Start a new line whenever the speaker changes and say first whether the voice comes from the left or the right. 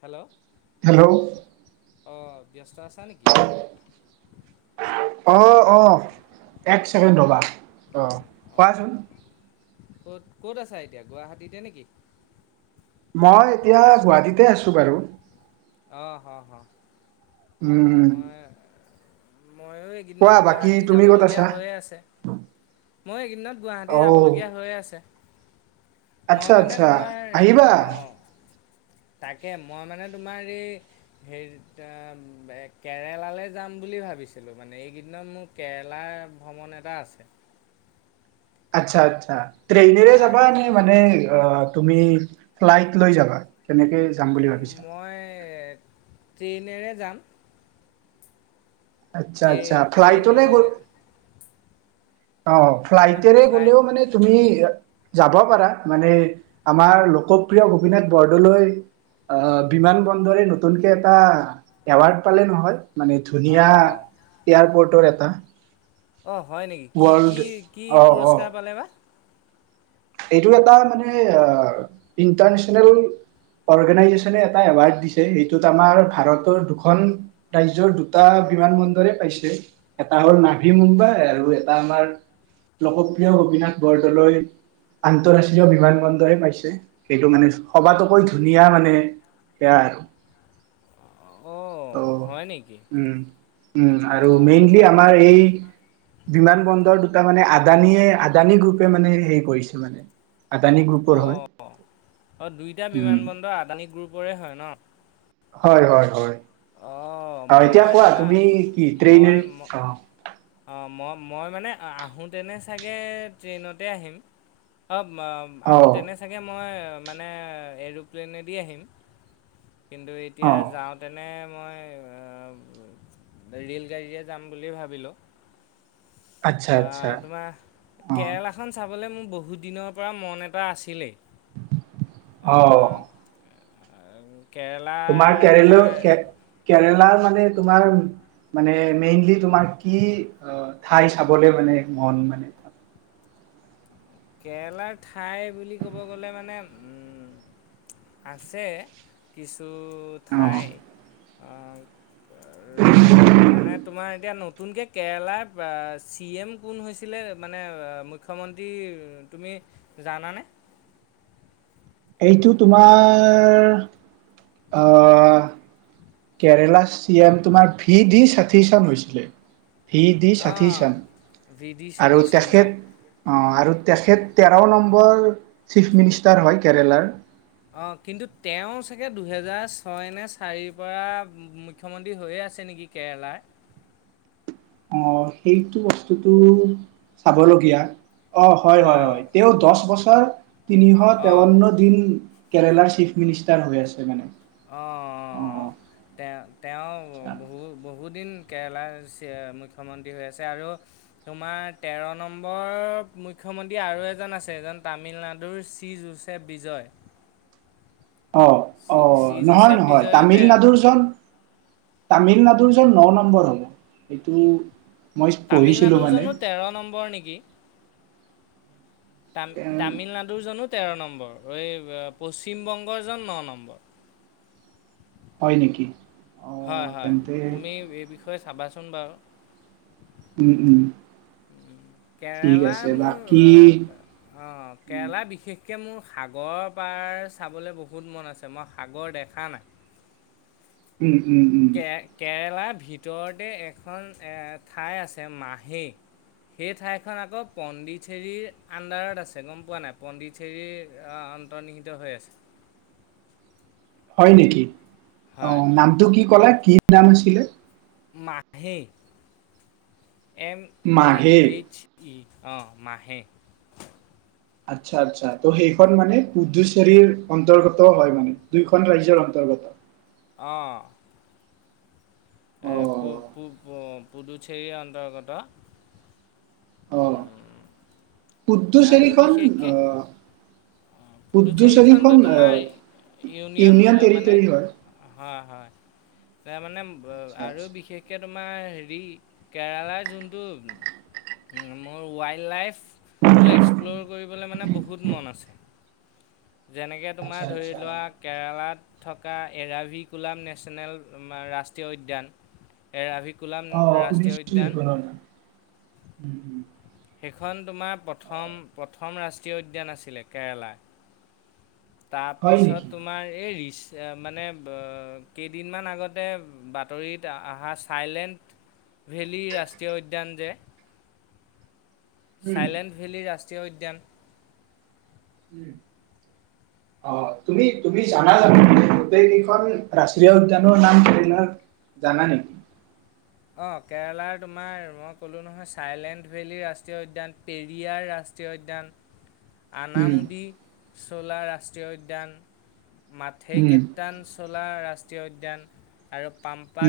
left: Hello অঁ
right: hello
left: বব্যস্তা আচা নেকি
right: অঁ অ এক ছেকেণ্ড ৰ'বা। অ
left: অঁ
right: কোৱাচোন।
left: ক'ত ক'ত আছ এতিয়া গুৱাহাটীতে নেকি
right: মই এতিয়া গুৱাহাটীতে আছো বাৰু
left: আহ আহ আহ
right: উও
left: ময়ো এইকেইদিনত গুৱাহাটী
right: ক'ত
left: যাবলগীয়া
right: আছা?
left: হৈয়ে আছে ময়ো এইকেইদিনত গুৱাহাটী
right: অ',
left: যাবলগীয়া হৈয়ে আছে মই
right: আচ্ছা,
left: মানে
right: আচ্ছা
left: তোমাৰ
right: আহিবা
left: আহ তাকে মই মানে তোমাৰ এই হ কেৰেলালৈ যাম বুলি ভাবিছিলোঁ মানে এইকেইদিনত মোৰ কেৰেলাৰ ভ্ৰমণ এটা আছে
right: আচ্ছা আচ্ছা। ট্ৰেইনেৰে
left: তাক
right: যাবা নে মানে তুমি ফ্লাইট লৈ যাবা কেনেকৈ যাম বুলি ভাবিছা
left: মই ট্ৰেইনেৰে যাম
right: আচ্ছা আচ্ছা ফ্লাইটো গ
left: ট্ৰেইনেৰে
right: অ
left: নে
right: ফ্লাইটেৰে
left: ফ্লাইট
right: গ'লেও মানে তুমি যাব পাৰা মানে আমাৰ লোকপ্ৰিয় গোপীনাথ বৰদলৈ আহ বিমান বন্দৰে নতুনকে এটা এৱাৰ্ড পালে নহয় মানে ধুনীয়া
left: অঁ
right: এয়াৰপৰ্টৰ এটা এ
left: অ, হয় নেকি? কি, কি, কি
right: অ অ
left: পুৰস্কাৰ পালে বা?
right: এইটো এটা মানে ইণ্টাৰনেচনেল অৰ্গেনাইজেচনে এটা এৱাৰ্ড দিছে। সেইটোত আমাৰ ভাৰতৰ দুখন ৰাজ্যৰ দুটা বিমান বন্দৰে পাইছে। এটা হ'ল নাভি মুম্বাই আৰু এটা আমাৰ লোকপ্ৰিয় গোপীনাথ বৰদলৈ আন্তৰাষ্ট্ৰীয় বিমান বন্দৰে পাইছে। সেইটো মানে সবাতোকৈ ধুনীয়া মানে সেয়া আৰু।
left: অঁ
right: অ ও
left: হয় নেকি
right: - ও আৰু
left: ম
right: মেইনলি আমাৰ এই বিমান বন্দৰ দুটা মানে আদানীয়ে আদানী গ্ৰুপে মানে হেৰি কৰিছে। সেটু মানে আদানী গ্ৰুপৰ
left: অ,
right: হয়
left: অ দুইটা
right: উম,
left: বিমানবন্দৰ আদানী গ্ৰুপৰে হয় ন?
right: হয়। হয়। হয়।
left: অ।
right: আহ এতিয়া কোৱা তুমি কি ট্ৰেইনে
left: ম-
right: আহ
left: অঁ মই মই মানে আহোঁতেনে চাগৈ ট্ৰেইনতে আহিম। অ
right: অ',
left: আহোঁতেনে চাগে মই মানে এৰ'প্লেনেদি আহিম। কিন্তু এতিয়া
right: অ',
left: যাওঁতেনে মই ৰে'ল গাড়ীৰে যাম বুলিয়ে ভাবিলোঁ।
right: আচ্ছা,
left: অ,
right: আচ্ছা,
left: তোমাৰ
right: অ',
left: কেৰেলাখন চাব মোৰ বহুত দিনৰ পৰা মন এটা আছিলেই। আ,
right: অঅ।
left: কেৰেলাৰ
right: তোমাৰ কেৰেল
left: তোমাৰ
right: কে কেৰেলা তোমাৰ মানে মেইনলি তোমাৰ কি ঠাই চাবলে মানে মন মানে।
left: কেৰেলাৰ ঠাই বুলি ক'ব গ'লে মানে উম আছে কিছু। টো
right: অ',
left: ঠাই অ। ৰবা, মানে তোমাৰ এতিয়া ন নতুনকে কেৰেলাৰ চি এম কোন হৈছিলে? মানে মুখ্যমন্ত্ৰী তুমি জানানে?
right: এইটো তোমাৰ অ কেৰেলা চি এম তোমাৰ ভি ডি ষাঠি চন হৈছিলে। ভি দি ষাঠি
left: অঁ
right: চন
left: ভি ডি
right: আৰু
left: সতীশন না
right: তেখেত আৰু তেখেত তেৰ নম্বৰ চিফ মিনিষ্টাৰ হয় কেৰেলাৰ।
left: অ, কিন্তু তেওঁ চাগে দুহেজাৰ ছয় নে চাৰিৰ পৰা মুখ্যমন্ত্ৰী হৈয়ে আছে নেকি কেৰেলাৰ?
right: অ, সেইটো বস্তুটো চাবলগীয়া। অ। হয়। হয়।
left: অঁ
right: হয়। তেওঁ দছ বছৰ ছ [inaudible] তিনিশ
left: অঁ
right: তেৱন্ন দিন কেৰেলাৰ চিফ মিনিষ্টাৰ হৈ আছে মানে
left: অঁ তেওঁ তেওঁ
right: আচ্ছা
left: বহু বহুদিন কেৰেলাৰ মুখ্যমন্ত্ৰী হৈ আছে আৰু তোমাৰ তেৰ নম্বৰ মুখ্যমন্ত্ৰী আৰু এজন আছে এজন তামিলনাডুৰ চিজোছে বিজয়
right: অঁ
left: চি
right: অঁ
left: চি
right: নহয়
left: জোচেফ
right: নহয়
left: বিজয়ো তেৰ
right: তামিলনাডুৰ জন তামিলনাডুৰ জন ন ন হব এইটো
left: তামিলনাডুৰ জনো তেৰ নম্বৰ নেকি? তাম
right: এ
left: তামিলনাডুৰ জনো তেৰ নম্বৰ পশ্চিম বংগৰ জন ন নম্বৰ
right: হয় নেকি? অঁ
left: হয় হয়
right: তেন্তে
left: তুমি এই বিষয়ে চাবাচোন সোনবাৰ
right: উম উম ঠিক
left: কেৰেলা
right: আছে
left: মোৰ
right: বাকী
left: অঁ
right: উম,
left: কেৰেলা বিশেষ গতিকে মোৰ সাগৰ পাৰ চাবলৈ বহুত মন আছে মই সাগৰ দেখা নাই
right: উম, উম, উম,
left: কে কেৰেলা ভিতৰতে এখন ঠাই আছে মাহী সেই ঠাইখন আকৌ পণ্ডিচেৰীৰ আণ্ডাৰত আছে গম পোৱা নাই পণ্ডিচেৰীৰ অন্তৰ্নিহিত হৈ আছে।
right: হয় নেকি?
left: হয়
right: অঁ নামটো কি কলা কি নাম আছিল। ছিলে
left: মাহি এম এ
right: মাঘে
left: এইচ ই অঁ মাহে
right: আচ্ছা আচ্ছা ত' সেইখন মানে পুডুচ্বেৰীৰ অন্তৰ্গত হয় মানে দুইখন ৰাজ্যৰ অন্তৰ্গত
left: অঁ এ পূব
right: অ'
left: পূব অ পুডুচেৰী অন্তৰ্গত আৰু
right: পুডুচেৰিখন আহ
left: অঁ পুডুচেৰীখনতো
right: পুডুচেৰীখন
left: তোমাৰ
right: আহ
left: ইউনিয়ন মানে
right: টেৰিটৰী হয়।
left: হয় হয় তাৰ মানে
right: আচ্ছা
left: আৰু
right: আচ্ছা
left: বিশেষকে তোমাৰ হেৰি কেৰালাৰ যোনটো মোৰ ৱাইল্ড লাইফ টো এক্সপ্ল'ৰ কৰিবলৈ মানে বহুত মন আছে। যেনেকৈ তোমাৰ
right: আচ্ছা
left: ধৰি
right: আচ্ছা
left: লোৱা কেৰেলাত থকা এৰাভিকুলাম নেশ্যনেল ৰাষ্ট্ৰীয় উদ্যান এৰাভিকু
right: অ' খুুলি কোনো নাই। উম! হম!
left: সেইখন তোমাৰ প্ৰথম, প্ৰথম ৰাষ্ট্ৰীয় উদ্যান আছিলে, কেৰেলা।
right: হয় নেকি?
left: তাৰপিছত তোমাৰ এই ৰিচাৰ্ছ মানে কেইদিনমান আগতে, বাতৰিত অহা চাইলেণ্ট ভেলী, ৰাষ্ট্ৰীয় উদ্যান যে
right: উম,
left: চাইলেণ্ট ভেলি ৰাস্তা ৰাষ্ট্ৰীয় উদ্যান
right: আহ তুমি, তুমি জানা জানোঁ গোটেই কেইখন ৰাষ্ট্ৰীয় উদ্যানৰ নাম কৰিলা জানা নেকি?
left: অঁ কেৰেলাৰ তোমাৰ মই ক'লোঁ নহয় চাইলেণ্ট ভেলী ৰাষ্ট্ৰীয় উদ্যান, পেৰিয়াৰ ৰাষ্ট্ৰীয় উদ্যান
right: উম,
left: আনামুদি চলা ৰাষ্ট্ৰীয় উদ্যান। মথেই
right: উম,
left: কেইটান চলা ৰাস ৰাষ্ট্ৰীয় উদ্যান। আৰু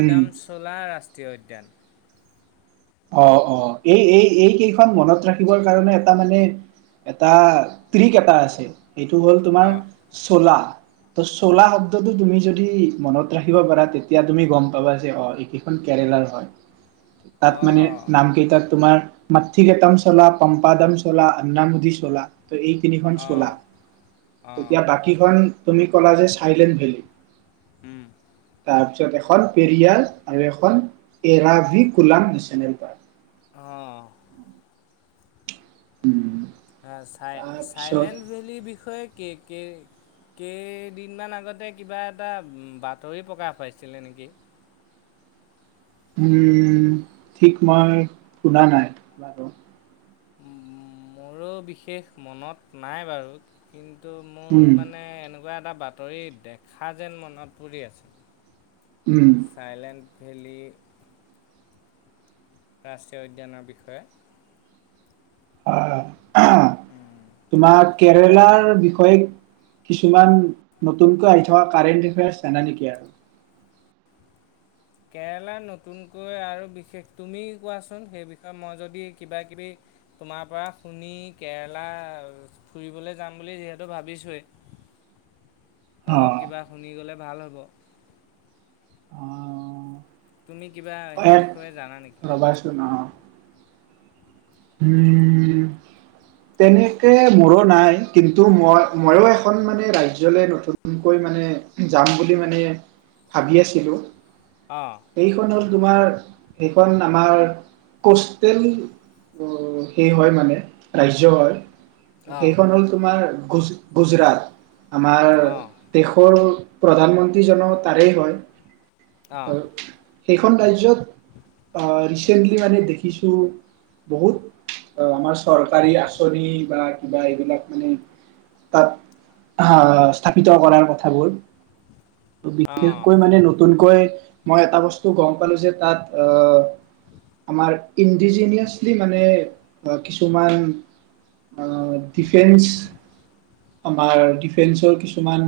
right: উম,
left: চলা ৰাস ৰাষ্টীয় উদ্যান।
right: অ অ এই এই এই কেইখন মনত ৰাখিবৰ কাৰণে এটা মানে এটা ট্ৰিক, এটা আছে। এইটো হ'ল তোমাৰ
left: অঁ
right: চোলা। ত চলা শব্দটো তুমি যদি মনত ৰাখিব পাৰা, তেতিয়া তুমি গম পাবা যে অ এইকেইখন কেৰেলাৰ হয়। তাত মানে
left: অঁ
right: নামকেইটাত তোমাৰ মথিগেতম চোলা, পম্পাদম চোলা, অন্নামদি চোলা। ত' এই তিনিখন চোলা,
left: অঁ অঁ
right: তেতিয়া বাকীখন তুমি ক'লা যে চাইলেণ্ট ভেলী।
left: উম!
right: তিছত এখন পেৰিয়াৰ, আৰু এখন এৰাভিক ফল দু চেনেল পাৰ।
left: অঁ।
right: উম!
left: চাই চাইলেণ্ট ভেলিৰ বিষয়ে কেই, কেই, কেইদিনমান আগতে কিবা এটা বাতৰি প্ৰকাশ পাইছিলে নেকি?
right: উম ঠিকমাৰ শুনা নাই বাৰু।
left: উ মোৰো বিশেষ মনত নাই বাৰু, কিন্তু ত' মোৰ
right: উম
left: মানে এনেকুৱা কিবা এটা বাতৰি দেখা যেন মনত পৰি
right: উম
left: আছিল চাইলেণ্ট। ভেলী ৰাষ্ট্ৰীয় উদ্যানৰ বিষয়ে
right: অ'! তোমাৰ
left: বা
right: কেৰেলাৰ বিষয়ে কিছুমান নতুনকৈ আহি থকা কাৰেণ্ট আফেয়াৰিচ জানা নেকি আৰু?
left: কেৰেলা নতুনকৈ আৰু বিশেষ তুমি কোৱাচোন সেই বিষয়ে? মই যদি কিবা কিবি তোমাৰ পৰা শুনি কেৰেলা ফুৰিবলৈ যাম বুলি যিহেতু ভাবিছোঁৱেই!
right: অ
left: অলপ কিবা শুনি গ'লে ভাল হ' [unintelligible]
right: অঁ!
left: তুমি কিবা সেই বিষয়ে জানা নেকি?
right: ৰ'বাচোন অ উম, তেনেকে মোৰো নাই। কিন্তু, মই মইয়ো এখন মানে, ৰাজ্যলৈ নতুনকৈ মানে, যাম বুলি মানে ভাবি আছিলোঁ!
left: অঁ
right: এইখন হ'ল তোমাৰ সেইখন আমাৰ কষ্টেল সেই হয় মানে, ‌ ৰাজ্য হয়। ত'
left: অঁ
right: সেইখন হ'ল তোমাৰ গুজ, গুজৰাট আমাৰ
left: অঁ
right: দেশৰ প্ৰধানমন্ত্ৰী জনো তাৰেই হয়।
left: অঁ
right: [unintelligible] সেইখন ৰাজ্যত অ'! ৰিচেণ্টলি মানে দেখিছোঁ বহুত আমাৰ চৰকাৰী আঁচনি বা কিবা এইবিলাক মানে তাত আঁ স্থাপিত কৰাৰ কথাবোৰ। ত'
left: অঁ
right: বিশেষকৈ মানে, নতুন মই এটা বস্তু গম পালো যে, তাত আমাৰ ইণ্ডিজিনিয়ছ মানে, কিছুমান ডিফেন্স, আমাৰ ডিফেন্সৰ কিছুমান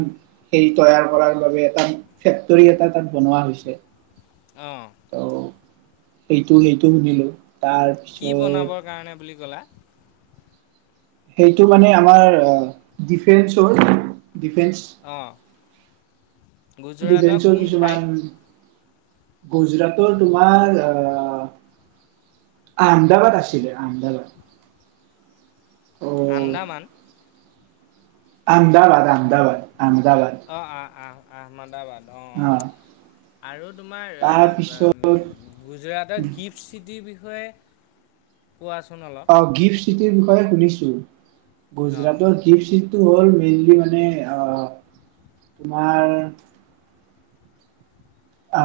right: হেৰি তৈয়াৰ কৰাৰ বাবে এটা, ফেক্টৰী এটা তাত বনোৱা হৈছে।
left: অ'!
right: ত' সেইটো, সেইটো শুনিলো। তাৰ
left: কি বনাবৰ কাৰণে বুলি কি ক'লা?
right: সেইটো মানে, আমাৰ ডিফেন্সৰ ডিফেন্স
left: অঁ গুজৰাটৰ
right: ডিফেন্সৰ
left: কোন ঠাইত
right: কিছুমান গুজৰাটৰ তোমাৰ আহমেদাবাদ আছিলে, আমদাবাদ।
left: আন্দামান
right: আহমেদাবাদ, আহমেদাবাদ
left: অ'! অ'! অ'! আহমদাবাদ। অ'! আৰু তোমাৰ
right: তাৰপিছত
left: গুজৰাটৰ গিফ্ট চিটিৰ বিষয়ে হয় কোৱাচোন অলপ
right: অ', গিফ্ট চিটিৰ বিষয়ে শুনিছোঁ
left: অঁ
right: গুজৰাটৰ, গিফ্ট চিষ্ট কি সটো হ'ল মেইনলি মানে আহ তোমাৰ অ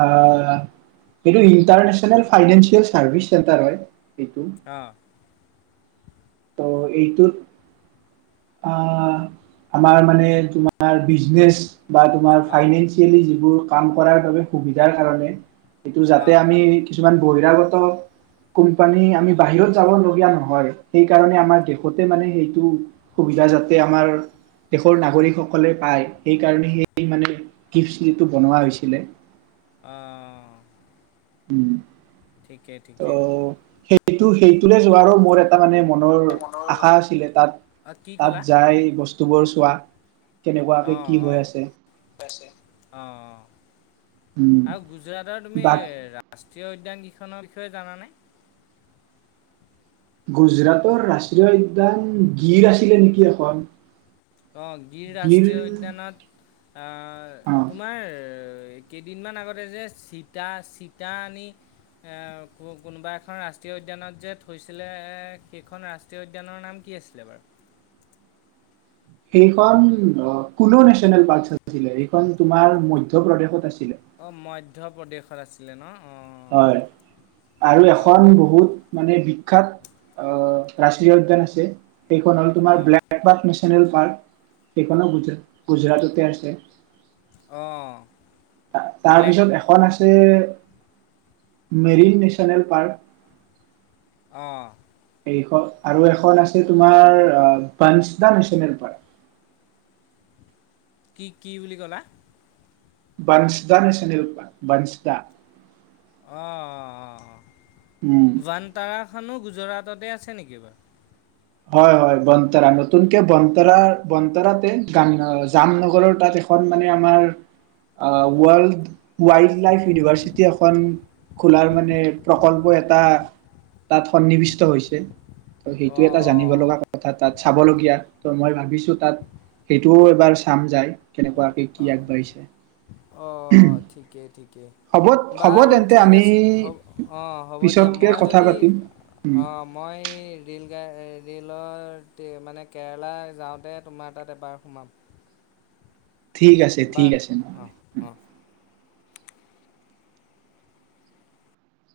right: এইটো ইন্টাৰনেছনেলৰ ফাইনেল চাৰ্ভিছ হয়। এইটো
left: অঁ
right: ত' এইটো আহ আমাৰ মানে তোমাৰ বিজনেচ বা তোমাৰ
left: অঁ
right: ফাইনেন্সিয়েলি যিবোৰ কাম কৰাৰ বাবে সুবিধাৰ কাৰণে এইটো যাতে
left: অঁ
right: আমি কিছুমান বহিৰাগত কোম্পানী আমি বাহিৰত যাবলগীয়া নহয় সেইকাৰণে আমাৰ দেশতে মানে সেইটো সুবিধা যাতে আমাৰ দেশৰ নাগৰিকসকলে পায় সেইকাৰণে সেই মানে গিফ্টচ যিটো বনোৱা হৈছিলে
left: আহ
right: উম ত সেইটো সেইটো বাৰু মোৰ এটা মানে মনৰ আশা আছিলে তাত
left: অঁ কি ক'লা
right: তাত যাই বস্তু বৰ চোৱা কেনেকুৱাকৈ কি হৈ আছে।
left: অ
right: উম,
left: আৰু গুজৰাটৰ, তুমি
right: বা
left: ৰা ৰাষ্ট্ৰীয় উদ্যান কেইখনৰ বিষয়ে জানে।
right: গুজৰাটৰ, ৰাষ্ট্ৰীয় উদ্যান, গিৰ আছিলে নেকি এখন
left: আহ গিৰ
right: গিল
left: ৰাষ্ট্ৰীয় উদ্যানত
right: অ'
left: তোমাৰ কেইদিনমান আগতে যে চিতা চিতা আনি কোনোবা এখন ৰাষ্ট্ৰীয় উদ্যানত যে থৈছিলে সেইখন ৰাষ্ট্ৰীয় উদ্যানৰ নাম কি আছিলে বাৰু
right: সেইখন কুলো নেচনেল পাৰ্ক আছিলে সেইখন তোমাৰ মধ্য প্ৰদেশত আছিল।
left: অ মধ্য প্ৰদেশত আছে। আছিলে ন অঁ
right: হয় আৰু
left: অঁ
right: এখন বহুত মানে বিখ্যাত আহ ৰাষ্ট্ৰীয় উদ্যান আছে। এইখন হ'ল
left: অঁ
right: তোমাৰ
left: অঁ
right: ব্লে নিয় নেশ্যনেল পাৰ্ক সেইখনো গুজ গুজৰাটতে আছে
left: অ
right: তাৰপিছত এখন আছে। Marine national, park.
left: আহ।
right: এইখন আৰু এখন আছে তোমাৰ পাঞ্চ দা নেচনেল পাৰ্ক।
left: কি কি বুলি কলা?
right: বাঞ্চ দা নেচনেল পাৰ্ক, বাঞ্চ দা।
left: অ অ অ অ।
right: উম
left: যুৱান্তাৰা খনো গুজৰাটতে আছে নেকি বাৰু?
right: হয় হয় বন্টৰা, নতুনকে বন্টৰা বন্টৰাতে গান জামনগৰৰ তাত এখন মানে আমাৰ ৱৰ্ল্ড ৱাইল্ড লাইফ ইউনিভাৰ্চিটি এখন খোলাৰ মানে প্ৰকল্প এটা তাত সন্নিৱিষ্ট হৈছে।
left: অঁ
right: এটা জানিব
left: অঁ
right: লগা কথা তাত চাবলগীয়া, ত মই ভাবিছো তাত সেইটোও এবাৰ চাম যায়। কেনেকুৱাকে কি
left: অ
right: আগবাঢ়িছে
left: অ, ঠিকেই ঠিকেই
right: হ'ব হ'ব
left: বাৰু
right: তেন্তে
left: ঠিক
right: আমি
left: আছে হ'ব অ হ'ব দিয়া
right: পিছতকে
left: মই
right: কথা
left: যদি
right: পাতিম উম,
left: অ মই ৰে'ল গাড় ৰেলতে মানে কেৰেলা যাওঁতে তোমাৰ তাত এবাৰ সোমাম।
right: ঠিক আছে
left: বা
right: ঠিক আছে, নহলে
left: অঁ অঁ